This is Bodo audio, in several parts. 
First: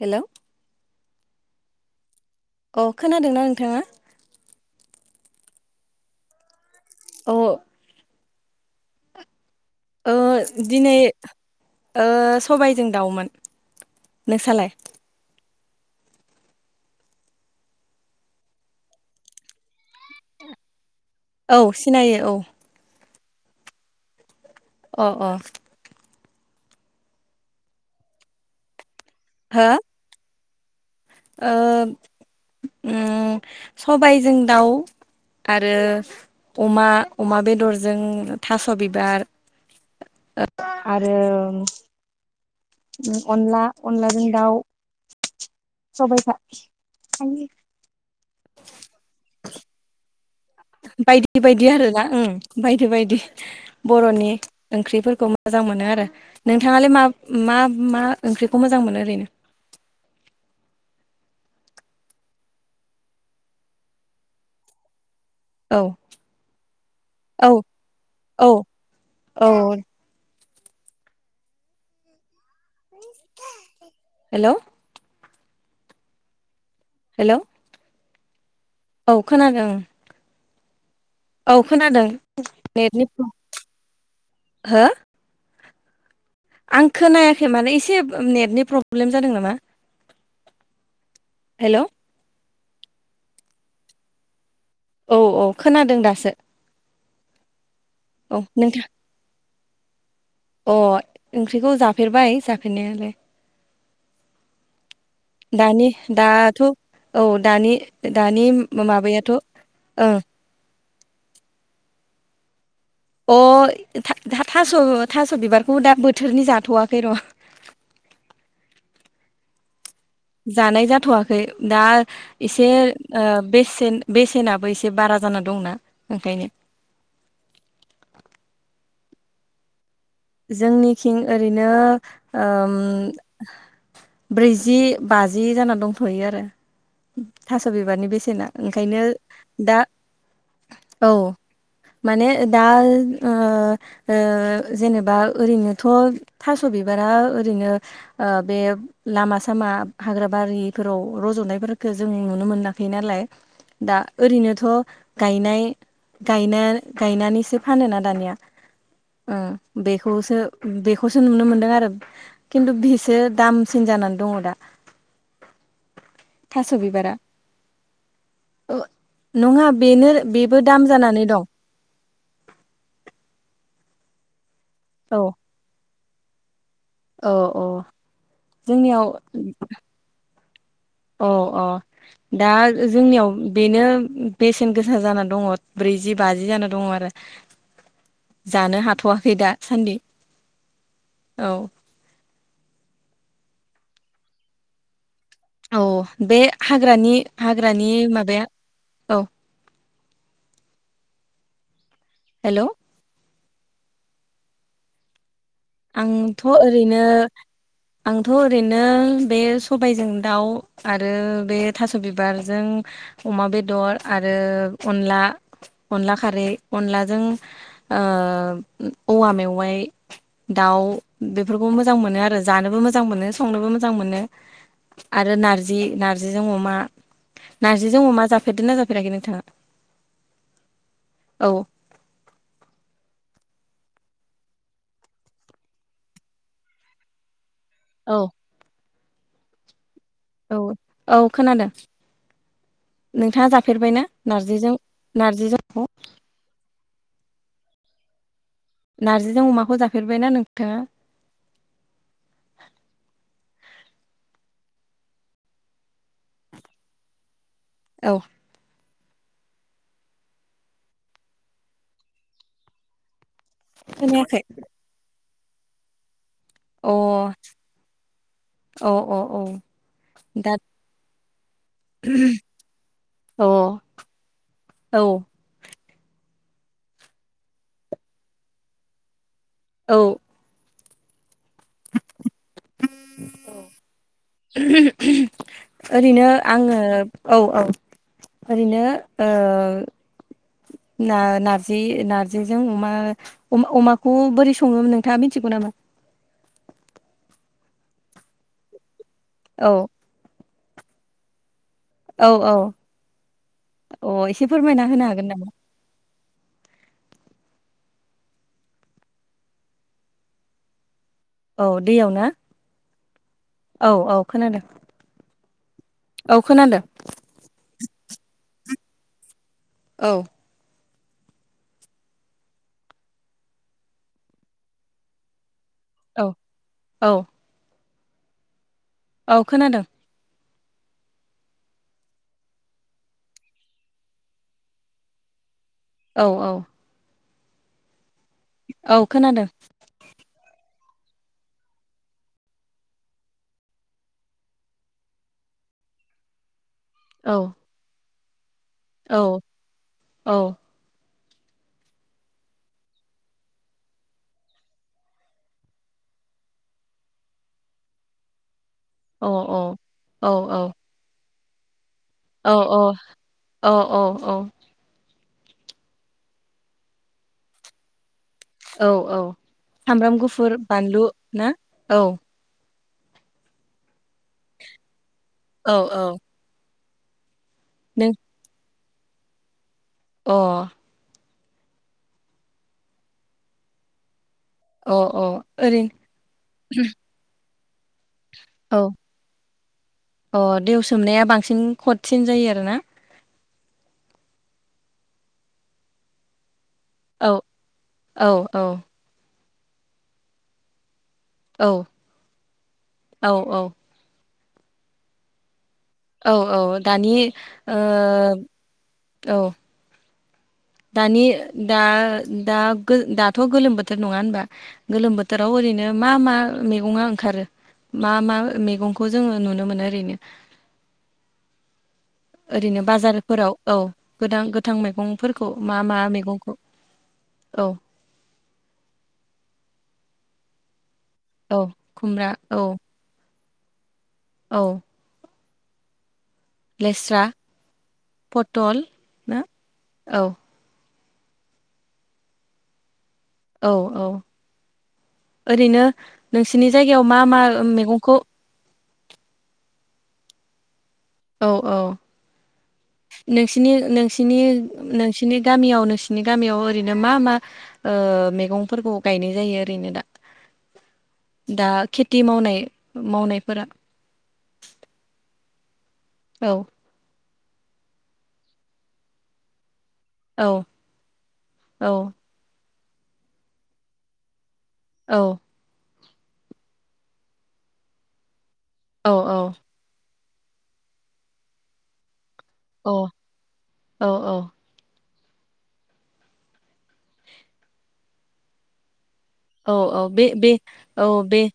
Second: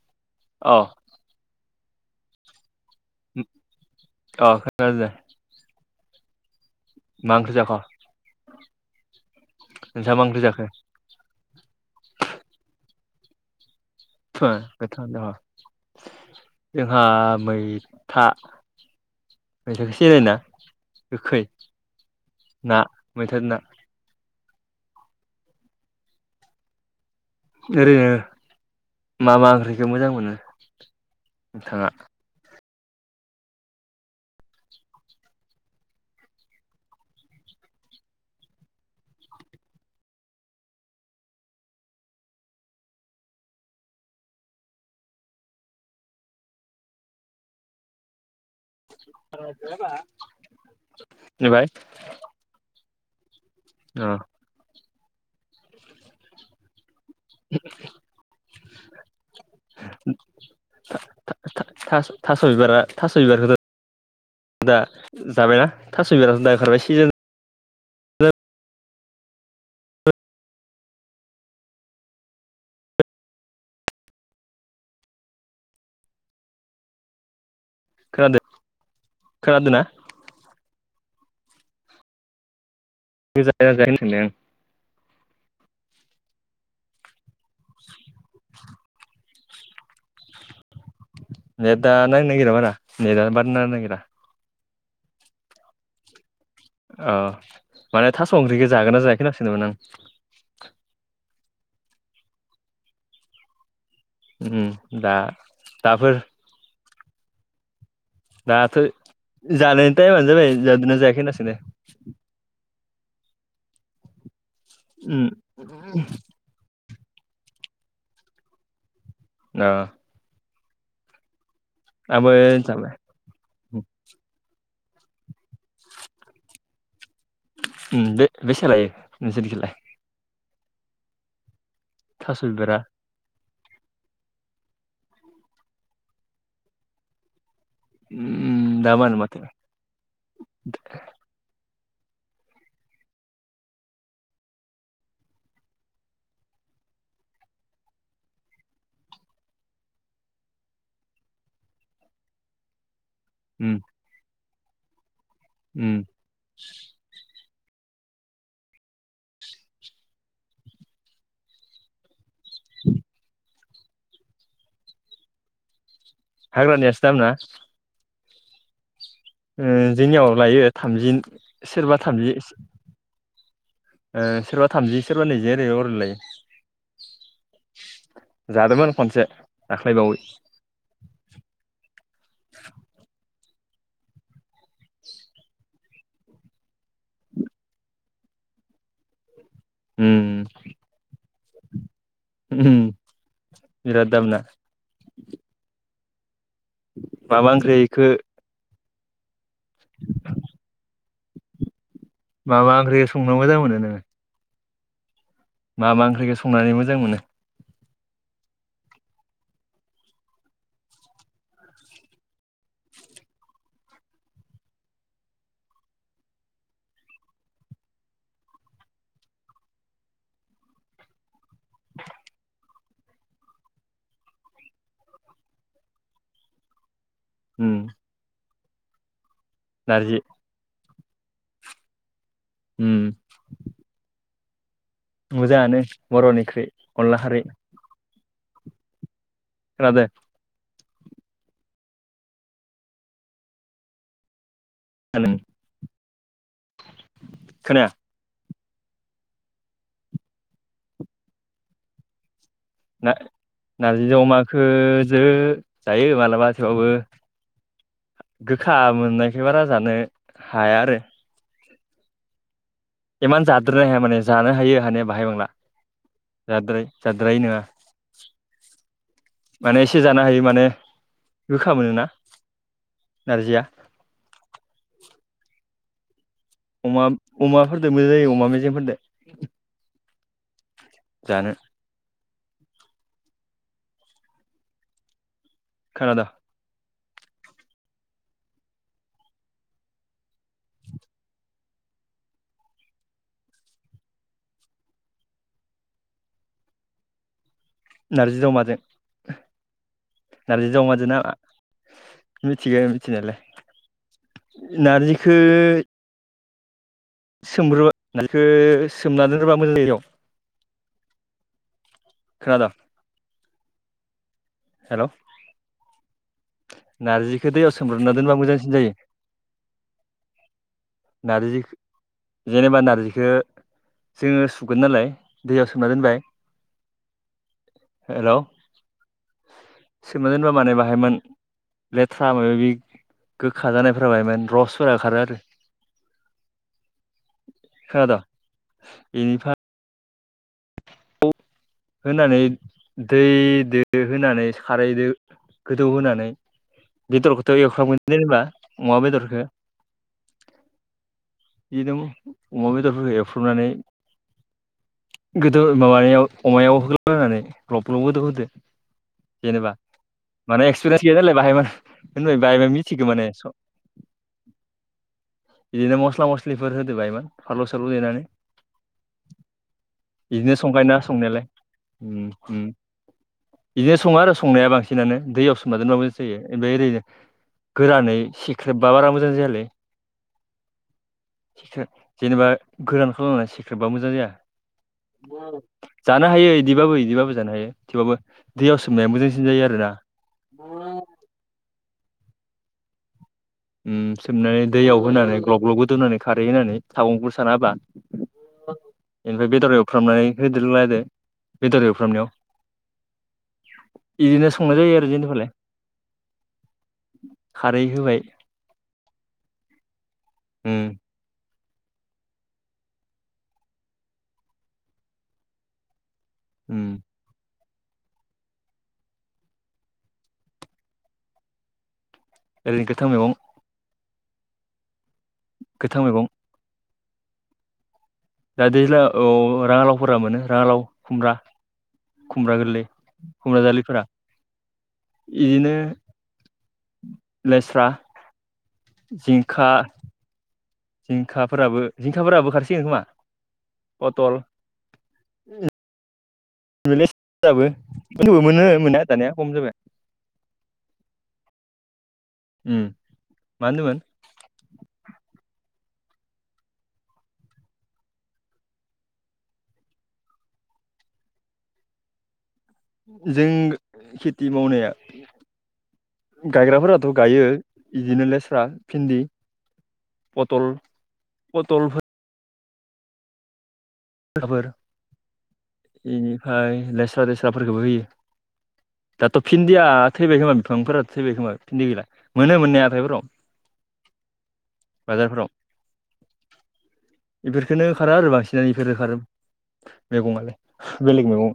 हेल' अ अ खोनादोंना नोंथाङा? [unintelligible] मा औ ओंख्रि जाख'? नोंस्रा मा ओंख्रि जाखो? दिनै सबायजों दाउमोन। नोंसालाय गोथाव थ। जोंहा मैथा [unintelligible] औ सिनायो औ मैथा जों ना अ अ ओरैनो मा मा हो ओंख्रिखौ मोजां मोनो? ओ नोंथाङा उम सबायजों दाउ आरो अमा अमा बेदरजों थास' बिबार आरो अनला अनलाजों दाउ सबाइ [unintelligible] बा बायदि बायदि आरोना ओं बायदि बायदि अ बर'नि ओंख्रिफोरखौ मोजां मोनो आरो नोंथाङालाय मा मा मा ओंख्रिखौ मोजां मोनो ओरैनो था-था-थास' बिबारा थास' बिबारखौथ'दा जाबायना औ थास' बिबार' दा ओंखारबाय सिजोन औ औ हेलौ हेलौ खोनादों औ खोनादों खोनादोंना ओं औ खोनादों नेटनि फ जाया जायाखै होनदों हो आं खोनायाखै माने एसे नेटनि प्रब्लेम जादों नामा? हेलौ नेट आ नांनो नागिरा बारा नेदा बारा नांनो नागिरा औ औ खोनादों दासो अ माने थास औ ओंख्रिखौ नोंथां जागोनना जायाखै होनना सोंदोंमोन आं अ ओंख्रिखौ जाफेरबाय जाफेरनायालाय उम, दा दानि दाफोर दाथ' औ दानि दानि दाथ' माबायाथ' जानायनि ओं टाइमानो जाबाय जादोंना जायाखै होनना सोंदों अ था था उम थास' बिबारखौबो दा बोथोरनि जाथ'वा खै र' ना जानाय जाथ'वाखै दा आंबो एसे जाबाय ओ बेसेन बेसेनाबो एसे एसे बारा जाना दंना ओंखायनो नोंसोलिखाय जोंनिथिं ओरैनो थास' ओम बिबारा ब्रैजि बाजि जाना दंथ'यो आरो थास' बिबारनि बेसेना उम ओंखायनो दामानो माथो दा औ माने दा ओ ओ जेनेबा बा ओरैनोथ' थास' बिबारा ओरैनो ओ बे लामा सामा हाग्रा बारिफोराव रज'नायफोरफोरखौ जों नुनो मोनाखै नालाय उम दा ओरैनोथ' गायनाय उम गायना गायनानैसो फानोना दानिया ओ बेखौसो बेखौसो नुनो मोनदों आरो। खिन्थु बिसो दामसिन जानानै दङ दा। हाग्रा नियासो दाम ना? अ नङा बेनो जोंनियाव बेबो लायो दाम थामजि जानानै दं। सोरबा थामजि सोरबा थामजि औ सोरबा नैजि ओरै ओरैलायो औ औ जादोंमोन जोंनियाव खनसे दाख्लैबावै अ अ दा जोंनियाव बेनो बेसेन गोसा जाना दङ ब्रैजि बाजि जाना दङ आरो। जानो हाथ'वाखै दा ओम औ ओ बिराद दामना। औ बे हाग्रानि मा मा हाग्रानि ओंख्रिखो माबाया औ। [inaudible] हेल' माबा ओंख्रि संनो मोजां मोनो नोङो। मा मा ओंख्रिखौ आंथ' संनानै मोजां ओरैनो। मोनो आंथ' ओरैनो बे सबायजों दाउ आरो बे थास' बिबार जों। अमा बेदर आरो अनला। अनला खारै अनलाजों औवा मेवाइ। दाउ बेफोरखौ मोजां मोनो आरो जानोबो मोजां। मोजां मोनो संनोबो मोजां मोनो आरो नारजि नार्जिजों अमा। उम नारजिजों अमा जाफेरदों ना जाफेराखै नोंथाङा। नारजि। औ। हम। मोजाङानो बर'निओंख्रि अनला खारै । औ। [inaudible] औ औ खोनादों नोंथाङा जाफेरबायना नारजिजों। नारजि जों अ खोनाया। नारजिजों अमाखौ जाफेरबायना नोंथाङा। ना नारजि अमाखो जो जायो माब्लाबा थेवबाबो। औ गोखा मोननायखाय बारा जानो हाया आरो। इमान जाद्राया हाया माने खोनायाखै जानो हायो हाने बाहाय बांला। जाद्राय अ जाद्राय नङा औ औ औ माने एसे जानो हायो दा माने। गोखा मोनोना अ नारजिया। औ। अमा अमाफोरजों मोजां जायो अमा मेजेमफोरदो। [inaudible] जानो। [inaudible] खोनादों ओरैनो आङो। औ औ ओरैनो। ना नारजि नार्जिजों अमा अमाखौ बोरै सङोमोन नोंथाङा मिथिगौ। नाम। नारजिजों अमा जों। औ। नारजि जावमाजों नामा? औ औ मिथिग अ एसे मिथिनायालाय फोरमायना होनो हागोन नारजिखो नामा? सोमग्रोबा मखौ सोमना दोन्रोबा मोजां [unintelligible] औ दैयाव न खोनादों औ औ खोनादों । हेल' नारजिखौ दैयाव सोमब्रबना दोनबा मोजांसिन जायो । औ नारजि जेनेबा नार्जिखो जोङो सुगोन नालाय दैयाव सोमना औ दोनबाय औ हेलौ औ खोनादों सोमना दोनबा माने बाहायमोन लेथ्रा माबा माबि गोखा जानायफोर बाहाय मान रसफोरा खारो आरो औ औ खोनादो़ औ खोनादों [inaudible] होनानै दैदो होनानै खारैदो गोदौ होनोनानै औ बेदरखौथ' एवफामगोन जेनेबा अमा औ बेदरखौ [inaudible] औ बिदिनो अमा बेदरफोरखौ एवफ्रबनानै गोदो माबानायाव अमायाव होग्लानै ग्लब ग्लब गोदौ होदो औ जेनबा औ माने एक्सपिरियेस गैया नालाय बाहय मा होनबाय औ बाहाय औ मिथिगो माने स औ बिदिनो मस्ला मस्लिफोर होदो बाहायमान फालु सालु देनानै। औ औ सामब्राम [inaudible] बिदिनो गुफुर संखायो ना बानलु संनायालाय ना औ ओम ओम बिदिनो सङो आरो संनाया बांसिनानो दैआव औ सोमाना दोनबा औ मोजांसिन जायो ओमफ्राय ओरैनो नों गोरानै सिख्रेबबा बारा मोजां जायालै अ सिख्रे जेनेबा गोरान खालामनानै सिक्रेबा मोजां अ अ जाया। ओरैनो जानो हायो इदिबाबो इदिबाबो जानो हायो थेवबाबो दैयाव औ सोमनाया मोजांसिन जायो आरोना [inaudible] औ दैेआव सोमनाया बांसिन खदसिन जायो आरोना। उम सोमनानै दैयाव होनानै ग्लब ग्लब गोदौनानै खारै होनानै औ सागंखौ सानाहोबा औ औ इनिफ्राय बेदर एवफ्रामनानै होदेर लायदो औ [inaudible] औ औ इदिनो संनाय जायो आरो जेनेबालाय औ औ दानि खारै होबाय ओ [inaudible] औ उम दानि दा-दा-दाथ' गोलोम बोथोर नङा होनबा गोलोम बोथोराव ओरैनो मा मा उम मैगङा ओंखारो? मा मा मैगंखौ जोङो नुनो मोनो ओरैनो? ओरैनो गोथां मैगं बाजारफोराव औ गोदां गोथां मैगंफोरखौ मा मा गोथां मैगं मैगंखौ औ दा दैेज्ला औ राङालावफोरा मोनो राङालाव खुमब्रा, औ खुमब्रा औ गोरलै खुमब्रााजलिफोरा औ इदिनो लेस्रा, लेस्रा पटल ना जिंखा, औ जिंखाफोराबो जिंखाफोराबो ओखारसिगोन खोमा। औ औ पटल [inaudible] ओरैनो नोंसिनि जायगायाव मा मा लेस्राबो मैगंखौ होनबाबो मोनो मोननाया दानिया खम जाबाय। औ औ उम [inaudible] मा नोंसिनि होनदोंमोन नोंसिनि नोंसिनि गामियाव नों सिनि गामियाव ओरैनो मा मा ओ मैगंफोरखौ गायनाय जायो ओरैनो दा? दा खेथि मावनाय जों मावनायफोरा खेथि मावनाया औ गायग्राफोराथ' गायो बिदिनो लेस्रा, भिन्दि औ पटल, औ पटल फोर औ बेनिफ्राय लेस्रा देस्राफोरखौबो होयो। औ दाथ' फिन्दिया थैबाय खोमा बिफांफोरा थैबाय खोमा फिन्दि गैला मोनो मोननाया औ हाथाइफोराव। औ औ बाजारफोराव [inaudible] बेफोरखौनो अखारो आरो बांसिनानो बेफोर अखारो। औ औ बे बे औ बे मैगं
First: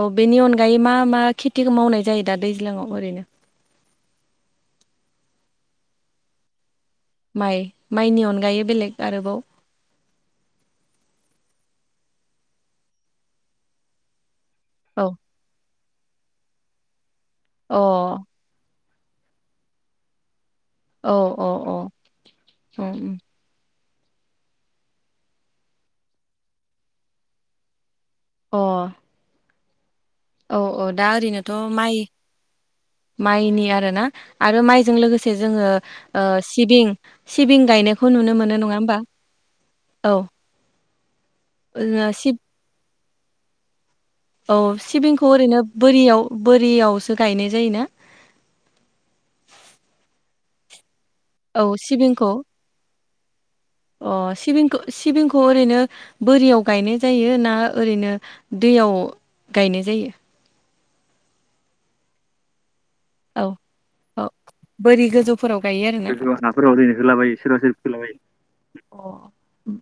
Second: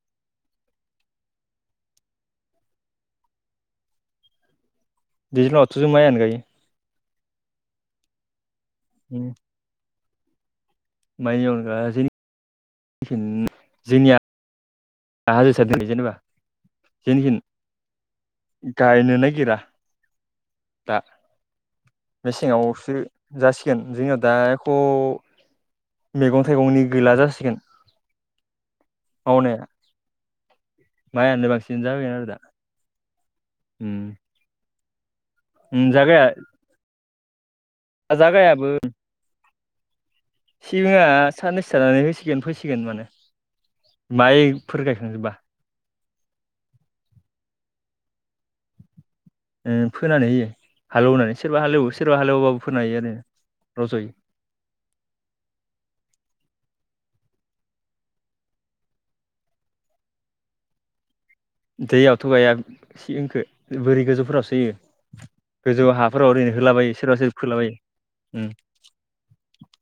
औ बेनि अनगायै मा मा खेथिखौ मावनाय जायो? दा दैज्लाङाव ओरैनो। दैज्लांयावथ' जों मायानो गायो माइ माइनि अनगायै बेलेग आरोबाव बेनि अनगा जोंनिया औ [unintelligible] [inaudible] अ गायनो नागिरा दा औ औ औ उम मेसेङावसो उम गासि जोंनाव दााथ' मैगं थाइगंनि गैला जासिगोन। अ [unintelligible] [inaudible] औ औ दा माइयानो ओरैनोथ' बांसिन माइ जाबायगोन आरो दा माइनि आरोना उम आरो माइजों लोगोसे जोङो ओ जागाया सिबिं सिबिं गायनायखौ नुनो मोनो जागायाबो नङा होमबा औ सिबिङा साननैसो थानानै ओ सिब होसिगोन फैसिगोन माने औ माइफोर सिबिंखौ गायखांजोबबा ओरैनो बोरियाव बोरियावसो गायनाय जायोना फोनानै होयो हालेवनानै औ सोरबा हालेवो सोरबा सिबिंखौ हालेवबाबो फोनानै होयो आरो रज'यो अ सिबिंखौ सिबिंखौ ओरैनो बोरियाव गायनाय जायो ना ना ओरैनो दैयाव गायनाय जायो दैयावथ' गाया सिबिंखो औ बोरै औ गोजौफोराव फोयो गोजौ हाफोराव ओरैनो होलाबायो सोरबा सोरबा फोलाबायो उम अ उम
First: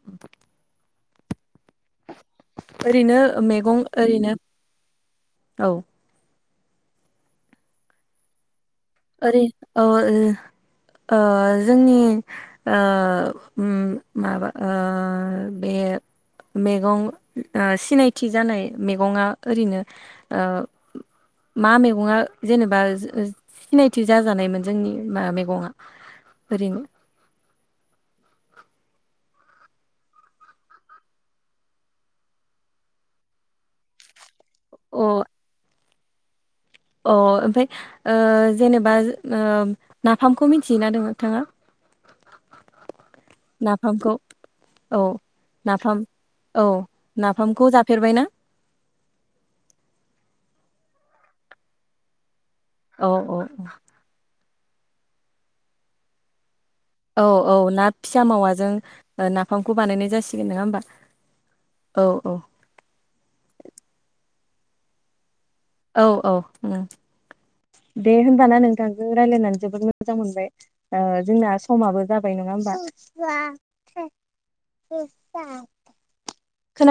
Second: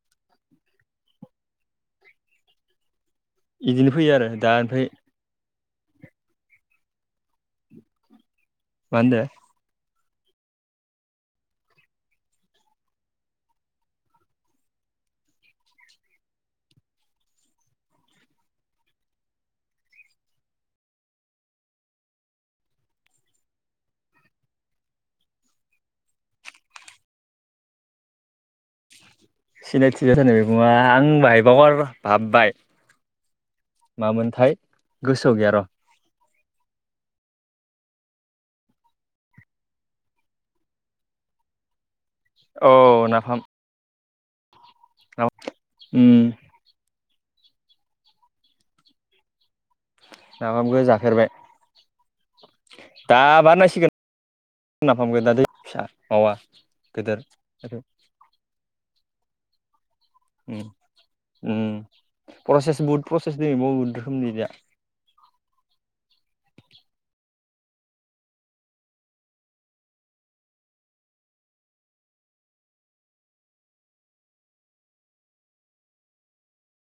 ओरैनो मैगं इदिनो फैयो आरो ओरैनो दा ओमफ्राय औ मा होनदो ओरै अ ओ ओ जोंनि ओ उम माबा ओ बे [unintelligible] [inaudible] मैगं ओ सिनायथि जानाय मैगङा ओरैनो ओ मा मैगङा जेनेबा सिनायथि जाजानायमोन जोंनि मा मैगङा ओरैनो सिनायथि जानाय मैगङा आं [unintelligible] मामोनथाय अ गोसोआव गैया र' अ ओमफाय ओ जेनेबा ओ नाफामखौ मिथियोना नोंथाङा औ नाफाम नाफामखौ औ नाफाम औ नाफामखौ जाफेरबाय ना नाफामखौ जाफेरबाय औ-औ-औ नाफाम दा दै फिसा मावा गिदिर औ औ ना फिसा मावाजों नाफामखौ बानायनो औ प्रसेस बहुद प्रसेस दब बहुद रोखोमनि दा औ औ दे होनबाना नोंथांखौ रायलायनानै जोबोद मोजां मोनबाय जोंना ओ समाबो जाबाय नङा नङा होनबा